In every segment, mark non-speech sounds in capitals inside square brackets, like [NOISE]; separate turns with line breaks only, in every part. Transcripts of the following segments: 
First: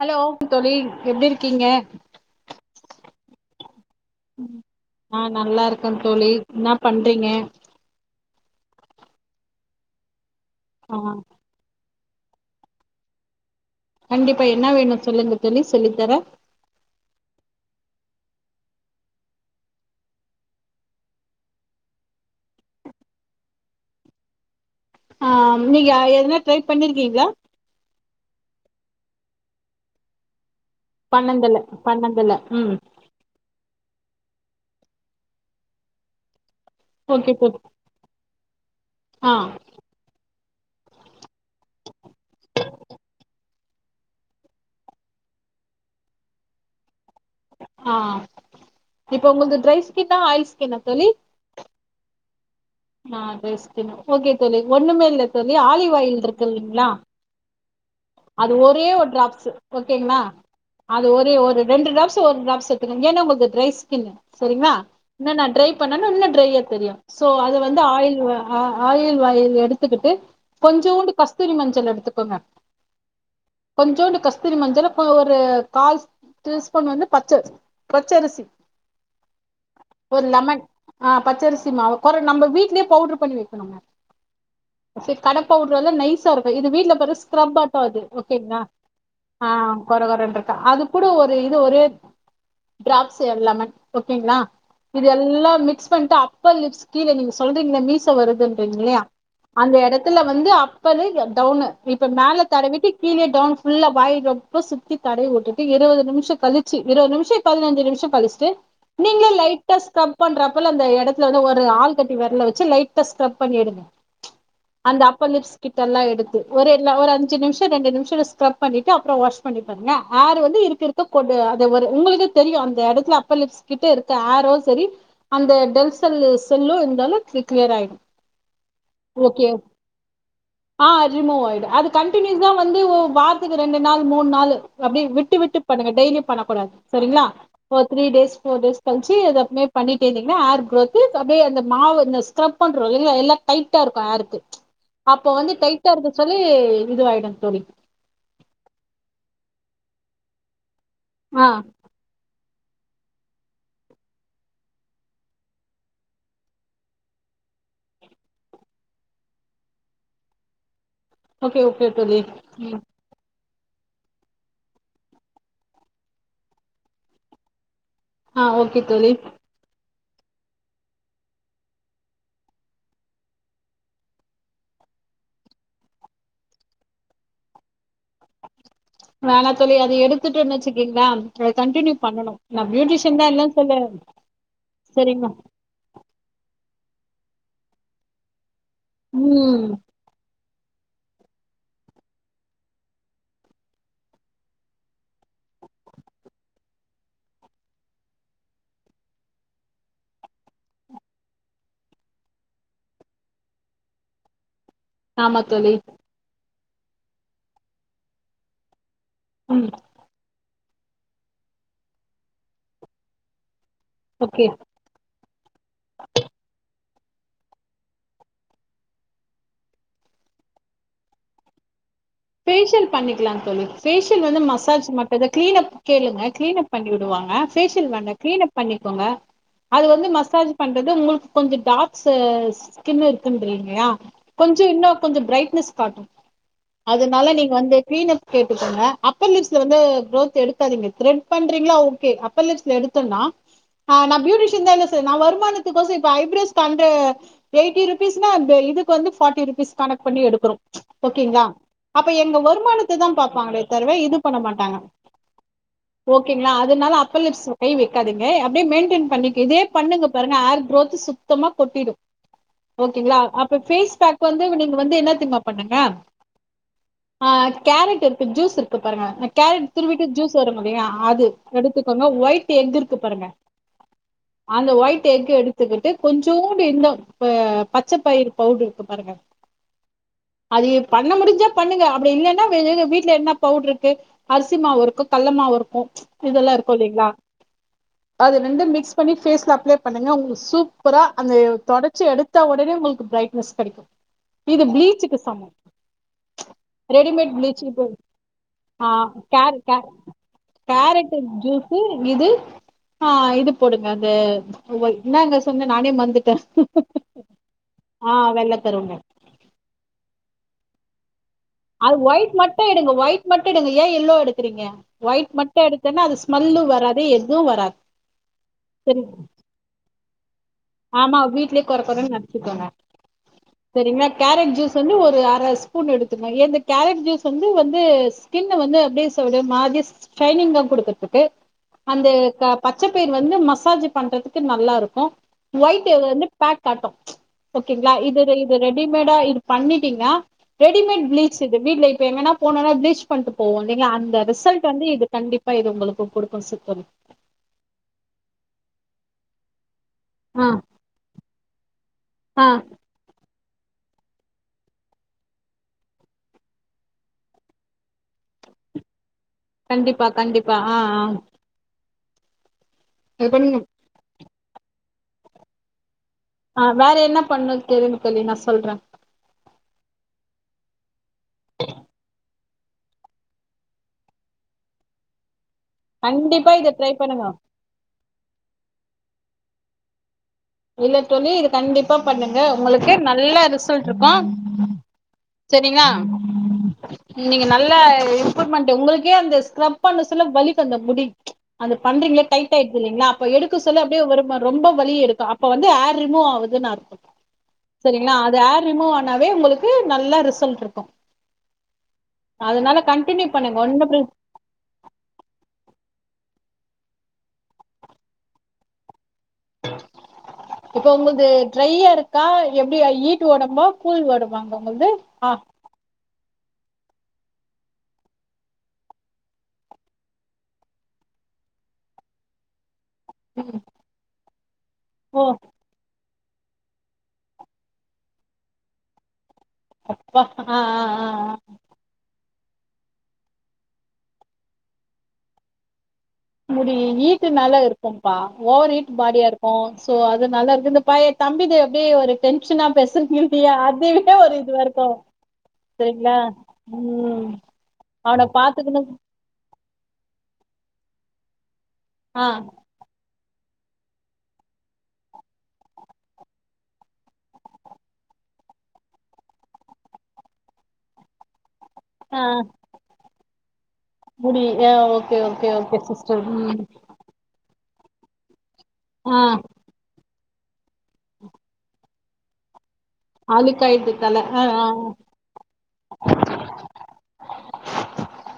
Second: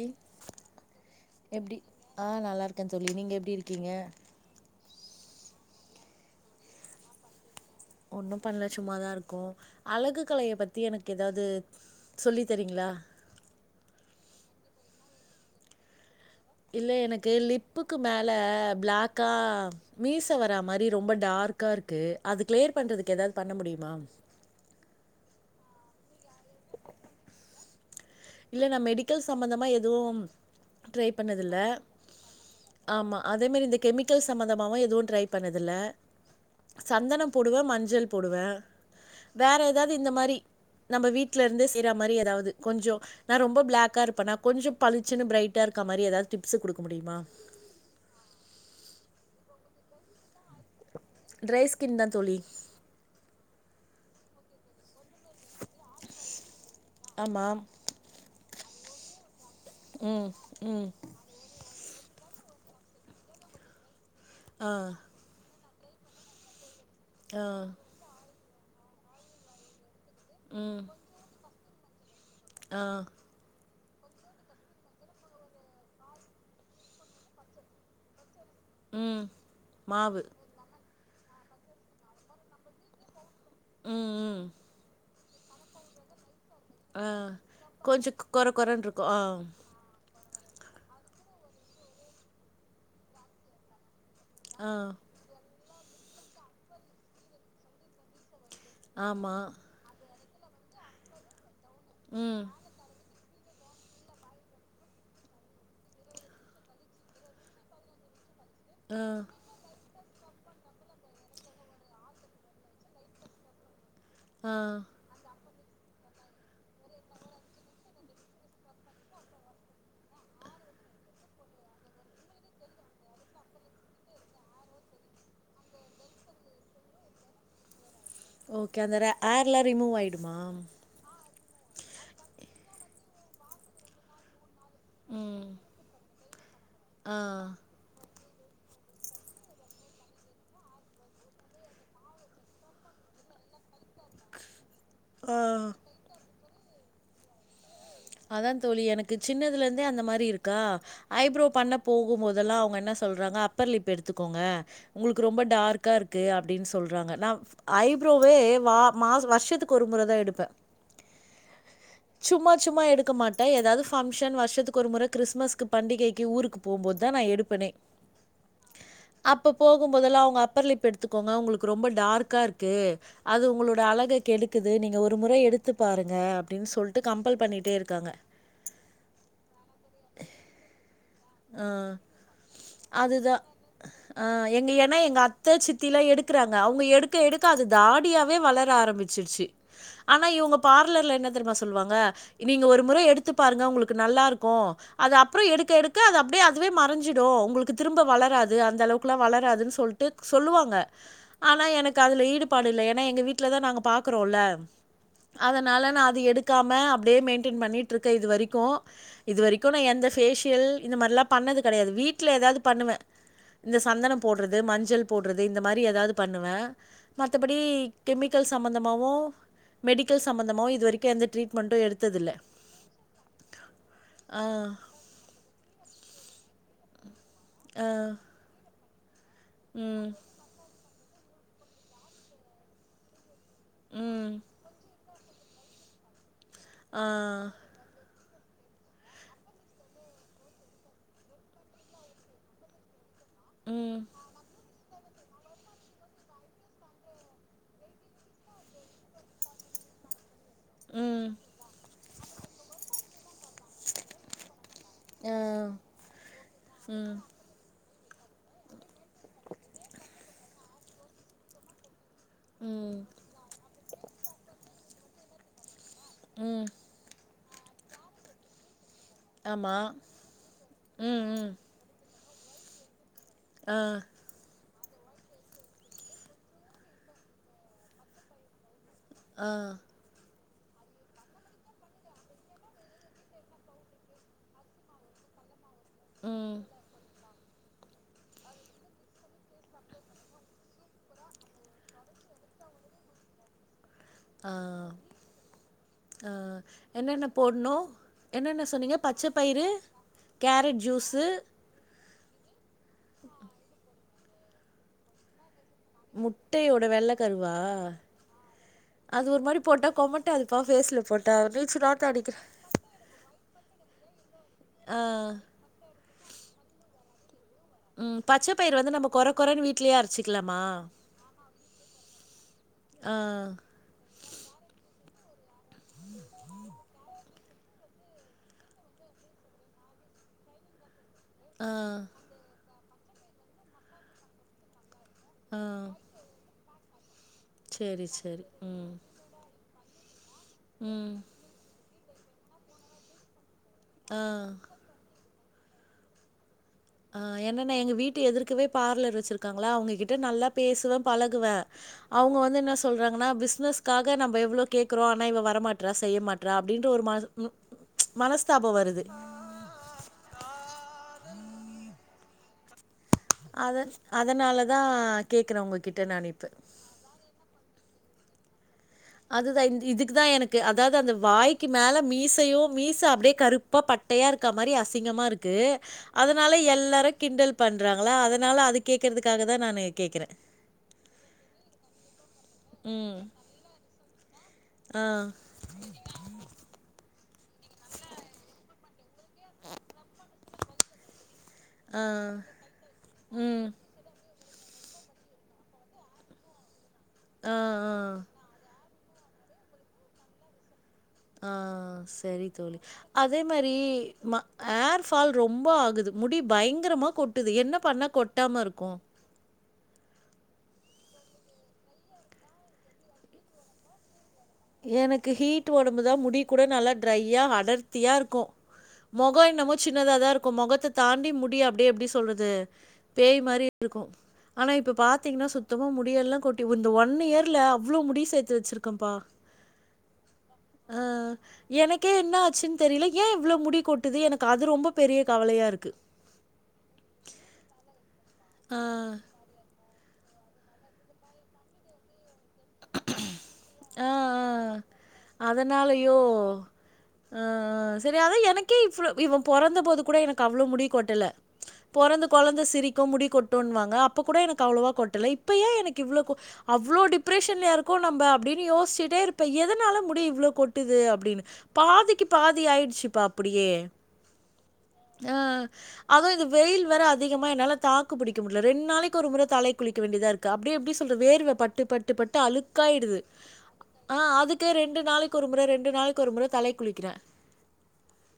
எப்டி
ஹலோ தோழி எப்டி இருக்கீங்க
எப்டி ஆஹ் நல்லா இருக்கே தோழி நீங்க எப்டி இருக்கீங்க
ஆஹ் நல்லா இருக்கேன் தோழி என்ன பண்றீங்க
ஒன்னும் பண்ணல சும்மாதா இருக்கோ அழகு கலய பத்தி
ஆ
எனக்கு எதாது சொல்லி தரீங்களா
கண்டிப்பா என்ன வேணு சொல்லுங்க தோழி சொல்லித்தரே
இல்ல எனக்கு லிப்புக்கு மேல பிளாக்கா மீச வரா மாரி ரொம்ப டார்க்கா இருக்கு அது கிளியர் பண்றதுக்கு ஏதாது பண்ண முடியுமா
ஆ நீங்க எதுனா ட்ரை பண்ணிருக்கீங்களா
இல்ல நான் மெடிக்கல் சம்பந்தமா எதுவு ட்ரை பண்ணது இல்ல
பண்ணதில்ல பண்ணதில்ல ம்
ஆமா அதே மாரி இந்த கெமிக் சம்பந்தமாவும் எதுவும் ட்ரை பண்ணதில்ல சந்தனம்
ஓகே தோழி
போடுவேன் மஞ்சள் போடுவேன்
ஆ
வேற ஏதாது இந்த மாரி நம்ம வீட்ல இருந்தே செய்யற மாரி ஏதாவது கொஞ்சம் நான் ரொம்ப பிளாக்கா இருப்பேனா கொஞ்சம் பளிச்சின்னு பிரைட்டா இருக்க மாரி ஏதாவது டிப்ஸ் குடுக்க முடியுமா
ஆஹ் இப்ப உங்கள்து ட்ரை ஸ்கின்னா ஆயில் ஸ்கின்னா
ட்ரைஸ்கின் தா தோழி
ஆஹ் ட்ரைஸ்கின் ஓகே தோழி ஒண்ணுமேல ஆலிவ் ஆயில் இருக்குங்களா
ஆமா.
அது ஒரே ஒரு டிராப்ஸு ஓகேங்களா
ம். ம்.
அது ஒரே ஒரு ரெண்டு ட்ராப்ஸ் ஒரு ட்ராப்ஸ் எத்துக்கங்க ஏன்னா உங்களுக்கு டிரை ஸ்கின்னு
ஆ.
சரிங்களா என்ன நான் ட்ரை இப்ப [UNINTELLIGIBLE] ட்ரையா தெரியும் சோ
ஆ.
அது வந்து ஆயில் ஆஹ் ஆலிவ் வாயில் எடுத் க்கிட்டு
ம்.
கொஞ்சோண்டு கஸ்தூரி மஞ்சள் [UNINTELLIGIBLE] எடுத்துக்கோங்க
ஆஹ்
கொஞ்சோண்டு கஸ்தூரி மஞ்சள் ஒரு கால் டீஸ்பூன் வந்து பச்ச பச்சரிசி
ம். மாவு.
ஒருலமன் ஆஹ் பச்சரிசி மாவு கொற நம்ம வீட்லேயே பவுடர் பண்ணி
ம். ம்.
[UNINTELLIGIBLE] கடப்பவுடர் எலாம் நைஸ் இருக்கு இது வீட்டுல
ஆ.
போய் ஸ்க்ரப்பா து
கொஞ்சம் கொர
ஓகேங்களா
கொரன்னு இருக்கும். ஆ.
அஹ் [UNINTELLIGIBLE] அது கூட ஒரு இது ஒரே ட்ராப்ஸ் லலமன். ஓகேங்களா
ஆ.
இது எல்லா மிக். மிக்ஸ் பண்ணிட்டு அப்பர் லிப்ஸ் கீழ நீங் சொல்றீங்கள மீச வருதுன். யையா
ஆமா.
அந்த இடத்து த்துல வந்து அப்பரு டவுனு. இப்ப
ம்.
மேல. கீழே டவுன் ஃபுல்லா வாய் பக்கோ சுத்தி தடவி வுட்டுட்டு இருவது நிம்ஷோ கழிச்சு இருவது நிம்ஷோ பதினன்ஜி நிம்ஷோ கழிச்சு. ச்சு
ஆ.
நீங்களே லைட்டா ஸ்கரப். பண்றப்ப அந்த இடத்துல வந்து ஒரு ஆள் கட்டி விரல வச்சு லைட்டா ஸ்கரப் பண்ணிடுங்க. ம்ச்
ஆ.
அந்த அப்பர்லிப்ஸ். கிட்டல்லா எடுத்து ஒரெல்லா ஒரு அஞ்சு. அஞ்சு நிம்ஷோ ரெண்டு நிம்ஷோ ஸ்கரப் பண்ணிட்டு அப்புறோ வாஷ் பண்ணி பாருங்க ஹேர் வந்து இருக்க இருக்க அது ஒரு உங்களுக்கே தெரியு அந்த இடத்துல அப்பர் லிப்ஸ் கிட்ட இருக்க ஹேரு சேரி அந்த டெல் செல்லு செல்லும் இருந்தாலும் க்கிளியர் ஆயிடு.
ஓகே அந்த
ஓகே
ஹேர்லா ரிமூவ் ஆய்டுமா.
ஆ ரிமூவ் ஆயிடு [UNINTELLIGIBLE] வந்து வார்த்தக்கு ரெண்டு நாள் மூணு நாளு. அப்படியே விட்டு
ம்
விட்டு பண்ணுங்க டெய்லியும். பண்ணக் கூடாது.
ஆ
சேரிங்களா ஒரு த்ரீ டேஸ். ஃபோர் டேஸ் களுச்சு இத அப்டியே பண்ணிட்டிருந்தீங்கங்கனா ஹேர் கிரோத்து அப்படியே அந்த மாவு இந்த ஸ்கிரப் பண்றோம் இல்ல எல்லா டைட். டா இருக்கு ஹேர்க்கு ம்ச். அப்போ
ஆ
வந்து டைட்டா இருக்குனு சொல்லி. ஏ. இதுவாய்டும் தோழி.
அதா தோழி எனக்கு சின்னதுல இருந்தே அந்த மாரி இருக்கா. ஐப்ரோ
ஆ
பண்ண போகும் போதுலா. அவங்க என்ன சொல்றாங்க அப்பர் லிப் எடுத்துக்கோங்க உங்களுக்கு ரொம்ப டார்கா இருக்கு அப்டின்னு சொல்றாங்க நா ஐப்ரோவே வ மா வருஷத்துக்கு ஒரு முறதா எடுப்ப.
ஓகே ஓகே தோழி. ம்
ச்சும்மா எடுக்க மாட். ட ஏதாவது பங்க்ஷன் வருஷத்துக்கு ஒரு முற கிறிஸ்மஸ்கு பண்டிகைக்கு ஊருக்கு போம்போதுதா நா எடுப்பணே.
ஆஹ ஓகே தோழி.
முதல்ல அவங்க அப்பர்லிப் எடுத்துக்கோங்க உங்களுக்கு ரொம்ப டார்கா இருக்கு. அது உங்களோட அழக கெடுக்குது நீங்க ஒரு முற எடுத்து பாருங்க அப்டின்னு சொல்டு கம்பல். பண்ணிட்டே இருக்காங்க.
வேணா தோழி அது எடுத்துட்டோன்னு வச்சுக்கங். க்களாம்
ஆ
கண்டின்நியூ பண்ணனு. நா பியூட்டிஷன்தா
அதுதா
இல்லன்னு சொல்லல்ல.
ஆ
சேரிங்க.
க்குராங்க அவங்க எடுக்க எடுக்க அது தாடியாவே வளர். ர ஆரம்பிச்சிருச்சு
ம்
ஆனா இவங்க. பார்லர்ல என்ன தெருமா சொல்லுவாங்க. நீங்க ஒரு முற எடுத்து பாருங்க உங்களுக்கு நல்லா இருக்கு அது அப்புறோ எடுக்க எடுக். க அது அப்டே அதுவே மறஞ்சிடும் உங்களுக்கு திரும்ப வளராது அந்த அளவுக்குலாம் வளராதுன்னு சொல்டு சொல்லுவாங்க ஆனா எனக்கு அதுல ஈடுபாடு இல்ல ஏன்னா எங்க வீட்டுலதான் நாங்க பாக்கறோல
ஆமா தோழி
அதனால நான் அது எடுத் க்காம அப்டே மெயின்டென் பண்ணிட்டிருக்க இது வரைக்கும் இது
ம்
வரைக்கும் நான் எந்த பேஷியல் இந்த மாரிலாம் பண்ணது கெடையாது வீட்ல ஏதாது பண்ணுவேன் இந்த சந்தனம்
ஓகே
போட்றது மஞ்சள் போட்றது இந்த மாரி ஏதாது பண்ணுவேன் மத்தபடி கெமிக்கல் சம்பந்தமாகவும் மெடிக்கல் சம்பந்தமாவும் இதுவரைக்கும் எந்த ட்ரீட்மெண்ட்டும் எடு
பேஷியல் பண்ணிக்லாம் தோலி பேஷியல் வந்து
ஆ,
மசாஜ் மட்டும் தான் கிளீன் அப் கேளுங்க கிளீன் அப் பண்ணி விடுவாங்க ஆ பேஷியல் வேண்டா க்ளீன் அப் பண்ணி போங்க அது
ம்,
வந்து மசாஜ் பண்றது உங்களுக் கொஞ்ச டார்க்ஸ் ஸ்கின்னுருக்கு
ம்,
[UNINTELLIGIBLE] கொஞ்ச இன்னு கொஞ்ச பிரைட்னஸ் காட்டும்
ஆ,
அதனால நீங்க வந்து கிளினப் கேட்டுக்கோங்க அப்பரிலிஸ்ட் வந்து க்ரோத் எடுக்காதீங்க த்ரெட் பண்றீங்களா ஓகே அப்பரிலிஸ்ட் எடுத்தோனா
ம்,
ஆஹ் நான் பியூடிஷன் இந்த நா வருமானத்துக்கோச இப்ப ஐப்ரோஸ் வந்து எயிட்டிருப்பிஸ்னா இதுக்கு வந்து ஃபாட்டிருப்பிஸ் கணக்குபண்ணி எடுக்குறோ
ம்,
ஓகேங்களா அப்ப எங்க வருமானத்த தா பாப்பாங்களே தவிர இது பண்ண மாட்டாங்க
ஆ,
ஓகேங்களா அதனால
ம்,
அப்பலிஸ் கை வை இருக்காதங்க அப்டியே மெயின்டெ பண்ணி இதே பண்ணுங்க பாருங்க ஆர் க் ரோத் சுத்தமா கொட்டிடு
ம்,
ஓகேங்களா அப்ப பேஸ் பேக் வந்து நீங்க வந்து என்ன [UNINTELLIGIBLE] பண்ணுங்க
உம்
ஆ கேரட் இர்க்கு ஜூஸ் இர்க்கு பாருங்க கேரட்
ஆமா.
துருவிட்டு ஜூஸ் வரும் பாத்திங்களா
ம்,
அது
ம்.
எடுத்துகோங்க ஒயிட் [UNINTELLIGIBLE] எங்கு இருக்கு பாருங்க
ஆ
அந்த ஒயிட் எஃக்கு எடுத்துகிட்டு கொஞ்ஜோண்டு இன்னு பச்ச பயிர் பவுட்ரு
ஆஹம்
அது இப் பண்ண முடிஞ்சா பண்ணுங்க அப்டி இல்லனா வீட்ல என்ன பவுட்ரு இருக்கு அரிசி மாவு இருக்கு கள்ள மாவு இருக்கு ம் ச் இதெல்லா
ம்.
இருக்கு இல்லங்களா அது ரெண்டு மிக்ஸ் பண்ணி பேஸ்ல அப்ளே பண்ணுங்க உங்ளுக்கு சூப்பரா அந்த தொடச்சி எடுத்த உடனே உங்களுக்கு பிரைட்னஸ் கெடைக்கும்
ஆ.
இது பிளீச்சுக்கு சமம்
ஆ என்னென்ன
ரெடிமேட் ப்ளீச்
போடணு
இப்ப
என்னென்ன
ஆ
சொன்னீங்க பச்சை
கேர
பயிறு
கே
கேரட் ஜூஸ்சு
இது ஆஹ் இது போடுங்க அந்த என்னங்க சொன்ன நானே மறந்துட்டே
முட்டையோட வெள்ள கருவா
ஆ வெள்ள கருங்க
அது ஒரு மாரி போட்டா கொமட் அது பா பேஸ்ல போட்டு
அது ஒயிட் மட்டு எடுங்க ஒயிட் மட்டு எடுங்க ஏன் எல்லோ எடுக்றீங்க
ஆ.
ஒயிட் மட்டு எடுத்தன்னா அது ஸ்மெல்லு வராது எதுவு வராது
உம் பச்ச பயிறு வந்து
சரி
நம்ம கொற கொறன்னு வீட்லேயே அரைச்
ஆமா வீட்லயே கொற கொறன்னு அரச்சுகோங்க
ஆ.
சரிங்களா கேரட் ஜூஸ் வந்து ஒரு ஸ்பூன் எடுத்துக்க எது கேரட் ஜூஸ் வந்துந்து ஸ்கின்ன வந்து ஒரு மாஜிஸ் சைனீங்கா கொடுத்துருக்கும் ஒகே
ஆ.
அந்த கப் பச்சைப்பயிர் வந்து மசாஜ் பண்றதுக்கு நல்லா இருக்கும்
ஆ.
ஒயிட் எக் வந்து பேக் காட்டு ஓகேங்களா
சரி,
இது
சரி.
இது
ம்.
ரெடிமேடா இது பண்ணி இருக்கிங்களா ரெடிமேட்
ம்.
ப்ளீச் இது வீட்ல எங்கன்னா போனோனா ப்ளிச் பண்ட் போ போவோ இல்லிங்களா அந்த
ஆ.
ரிசல்ட் வந்து இது கண்டிப்ப பா உங்களுக்கு குடுக்கும் சுத்தம்
ஆ என்னனா எங்க வீட்டு எதிர்க்கவே பார்லர் வெச்சிருக்காங்களா அவுங்க கிட்டு
ஆ
நல்லா பேசுவே பலகுவே அவுங்க
ஆ
வந்து என்ன சொல்றாங்கனா பிஸ் பிஸ்னஸ்காக நம்ம எவ்ளோ கேக்குறோ ஆனா இவ வரமாட்றா செய்ய மாட்றா அப்டின்ற ஒரு மன மனஸ்தாபாம் வருது
கண்டிப்பா கண்டிப்பா ஆ ஆ இது பண்ணுங்க
அத அதனால தான் கேக்றே உங்க
ஆ வேற என்ன பண்ணும் தோழி தோழி நா சொல்றேன்
அது தான் இதுக்கு தான் எனக்கு அதாவது அந்த வாய்க்கு மேல மீசையோ மீச அப்டியே கருப்பா பட்டையா இருக்கா மாரி அசிங்கமா இருக்கு
கண்டிப்பா
அதனால
இத ட்ரை
எல்லாரு
பண்ணுங்க
கிண்டல் பண்றாங்களா அதனால அதுக்கு கேக்றதுக்காக தான் நானு கேக்றேன்
இல்ல தோழி இது கண்டிப்பா பண்ணுங்க உங்களுக்கு
ம்.
நல்ல ரிசல்ட் இரு ஆம்
ஆ.
செரிங்களா நீங்க நல்ல இம்ப்ரூம்மென்ட்டு உங்களுக்கே அந்த ஸ்க்ரப் பண்ண செல்ல வலிக்கும் அந்த முடி அது
ஆ
பண்றீங்களே டைட் ஆயிருது இல்லைங்களா அப்ப எடுக்க
ம்
சொல்ல அப்டியே ஒரு ரொம்ப வலி எடுக்க அப் இப்போ வந்து ஹேர் ரிமூவ் ஆவுதுன்னு அர்த்தோம்
ஆ ஆ
செரிங்களா அது ஹேர் ரிமூவ் ஆ னேது உங்களுக்கு நல்ல ரிசல்ட் இருக்கோம்
ஆ செரி தோலி
கண்டினியூ
அதே
பண்ணுங்க
மேரி
ஒன்னு பிர
ஹேர் ஃபால் ரொம்ப ஆகுது முடி பயங்கரமா கொட்டுது என்ன பண்ணா கொட்டாம இருக்கோம்
இப்ப உங்கள்து ட்ரையா இருக்கா எப்டி ஈட் ஒடம்பா கூல் ஒடம் வாங்க உங்கள்து அ
உங்கள்தா முடி கூட நல்லா ட்ரையா அடர்த்தியா இருக்கோம் மொகோ என்னமோ சின்னதா தா இருக்கு மொகத்தை தாண்டி முடி அப்டியே எப்டி சொல்றது பேய் மாரி இருக்கும் ஆனா இப்ப
ஓ
பாத்தீங்கனா சுத்தமா முடி முடியல்லாம் கொட்டி இந்த ஒன் இயர்ல அவ்ளோ முடி சேர்த்து வச்சிருக்கேன்ப்பா
அப்பா ஆஹ் ஹ ஹ ஹ
சின் தெரியல ஏன் இவ்வளவு முடி கொட்டுது எனக்கு அது ரொம்ப பெரிய கவலையா இருக்கு
முடி ஹிட்டு நால இருக்கும் ப ஓவர்
ஆ.
ஹீட் பாடியா இருக்கோம் சோ அது நல்லா இருக்கு இந்த பைய தம்பி து அப்படியே ஒரு டென் பிரச்சனா பெரிசல் நிறுத்தி
ஆ,
அதுவிட ஒரு
ஆ.
இதுவ இருக்கும் சரிங்களா
அதனாலயோ!
உம்
ஆ, சரி
அவனை
அதான் எனக்கே
பாத்துக்கணும்
இவ்ளோ இவன் பொறந்தபோது கூட எனக்கு அவ்ளோ முடி கொட்டல பொறந்த கொழந்த சிரிக்கும் முடி கொட்டு கொட்டோண்ணுவாங்க அப்ப கூட எனக்கு அவ்ளோவா கொட்டல இப்பயேன் எனக்கு இவ்ளவு அவ்ளோ டிப்ரெஷ டின்லி யாரோக்கோ நம்ம அப்படின்னு யோசிட்டே இருப்ப எதனால முடி இவ்ளோ கொட்டுது அப்டின்னு
ஆ
பாதிக்கு பாதி ஆயிடுச்சு பா அப்படியே
முடி ஏ ஓகே
ஆ.
ஓகே ஓகே சிஸ்டர்
அதுவும் இந்த
உம்
வெயில் வேற அதிகமா என்னால தாக்கு புடிக் க முடியல ரெண்டு நாளைக்கு ஒரு முறை தலைக்கு குளிக்க வேண்டியதார்க்கு குளிக்கவேண்டியதா இருக்கு அப்டி எப்டி சொல்ற வேர்வை பட்டுப்பட்டு பட்டு பட்டு அழுக்கு காயிடுது
அழுக்காயிடுது தல
ஹன்
ஆ ஆ
அதுக்கே ரெண்டு நாளைக்கு ஒரு முறை ரெண்டு நாளைக்கு ஒரு முறை தலை குளிக்கிறேன்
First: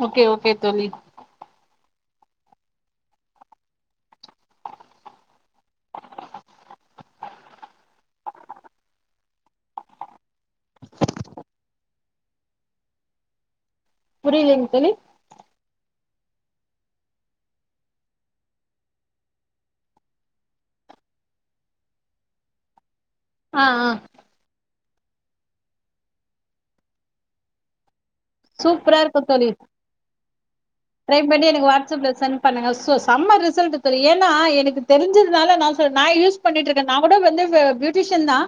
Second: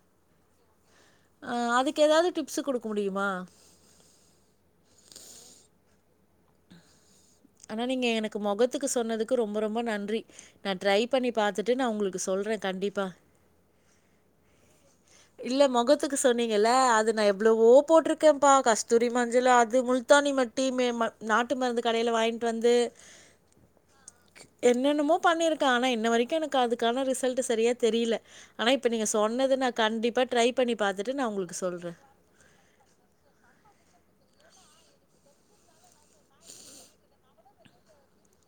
ஓகே ஓகே தோழி
அதுக் ஏதாவது டிப்ஸ்குடுக்க முடியுமா ஆனா நீங்க எனக்கு முகத்துக்கு சொன்னதுக்கு ரொம்ப ரொம்ப நன்றி நான் ட்ரை பண்ணி பாத்துட்டு நான் உங்களுக்கு சொல்றேன் கண்டிப்பா
புரியில்ங் தோலி
இல்லை முகத்துக்கு சொன்னீங்கல்ல அது நான் எவ்ளோவோ போட்டிருக்கேன்ப்பா கஸ்தூரி மஞ்சள் அது முல்தானி மட்டி மே நாட்டு மருந்து கடையில் வாய்ன் வந்து
ஆன் ஆன்
என்னென்னமோ பண்ணியிருக்கேன் ஆனா இன்ன வரைக்கும் எனக்கு அதுக்கான ரிசல்ட்டு் சரியாதெரியல
சூப்பரா இருக்கு தோழி
ட்ரை பண்ணி பார்த்துட்டு
ட்ரை
நான்
பண்ணி
உங்களுக்கு
எனக்கு
சொல்றேன்.
வாட்ஸ்அப்ல சென்ட் பண்ணுங்க செம்ம ரிசல்ட் தோழி ஏன்னா எனக்கு தெரிஞ்சு சதுனால நான் சொ நான் யூஸ் பண்ணிட்டு இருக்கேன் நான் கூட வந்து பியூட்டிஷியன் தான்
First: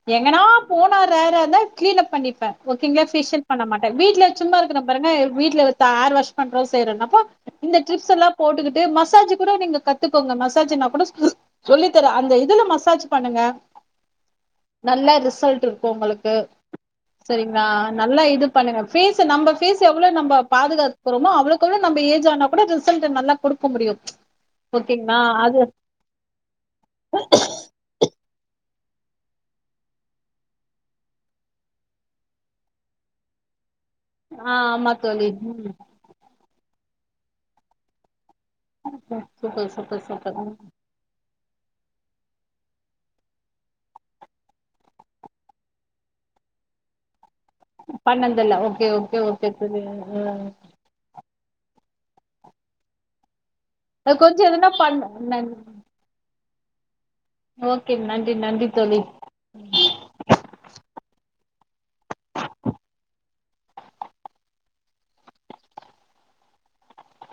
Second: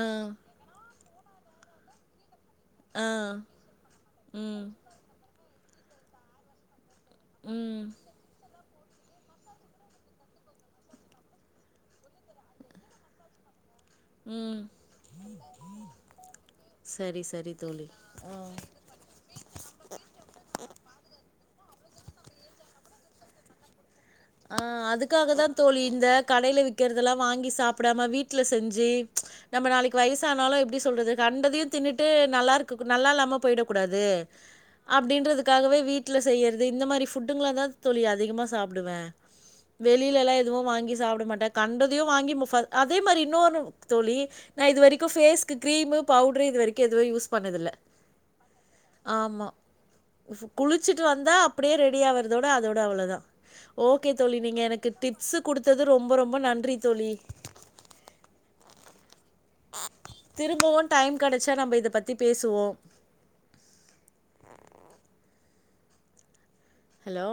ஆ,
எங்கனா போ ரேரா தான் கிளீன் அப் பண்ணிப்பேன் ஓகேங்ளா
ஆ.
ஃபேஷியல் பண்ண மாட்டேன் ட்ல சும்மா
ம்,
இருக்குறேன் பாருங்க வீட்டுல ஒருக்கா ஹேர் வாஷ் பண்றோம் செய்றோம் என்ன பண்ற து இந்த
ம்,
ட்ரிப்ஸ் எல்லாம் போட்டுக்கிட் டு மசாஜ் கூட நீங்க கத்துக்கோங்க மசாஜ்னா கூட சொல்லி தரேன் அந்த இதுல மசாஜ் பண்ணுங்க
ம்.
நல்ல ரிசல்ட் இருக்கும் உங்களுக்கு
சரி, சரி
சரிங்களா
தோழி.
நல்லா இது
ஆ.
ஃபேஸ் நம்ப ஃபேஸ் எவ்ளோ நம்ப பாதுகாத்துகுறோமோ அவ்ளோக் அவ்ளோ நம்ப ஏஜ் ஆனா கூட ரிசல்ட் நல்லா குடுக்க முடியும்
ஆஹ் அதுக்காக தான் தோழி இந்த கடையில விக்குறது எல்லாம் வாங்கி சாப்டாம வீட்ல செஞ்சு நம்ப நாளைக்கு வயசானாலும் எப்டி சொல்றது கண்டதையும் தின்னுட்டு நல்லா இருக்கு நல்லா இல்லாம போயிட கூடாது
ஆ ஆமா தோழி
அப்டின்றதுக்காகவே வீட்ல செய்ற இந்த மாரி ஃபுட்டுங்க தான் தோழி அதிகமா சாப்டுவேன்
சூப்பர் சூப்பர்
வெளிலலா
சூப்பர்
எதுவும் வாங்கி சாப் புட மாட்டேன் கண்டதையும் வாங்கி அதே மாரி இன்னொனு தோழி நான் இதுவரிக்கும் ஃபேஸ்க்கு கிரீமு பவுட்ரு இதுவரிக்கும் எதுவே யூஸ் பண்ணதில்ல
பண்ணதுதில்ல ஓகே ஓகே
ஆமா.
ஓகே புரியது உம்
அப்டியே ரெடி ஆவுறதோட அதோட அவ்ளோ தான் ஓகே தோழி
கொஞ்சோ
நீங்க
எதுனா
எனக்கு
பண்ண
டிப்ஸ்சு
நன்
குடுத்தது ரொம்ப ரொம்ப நன் றக தோழி
ஓகே நன்றி நன்றி தோழி
திரும்பவும் டைம் கடச்சா நம்ப இத பத்தி பேசுவோம் ஹலோ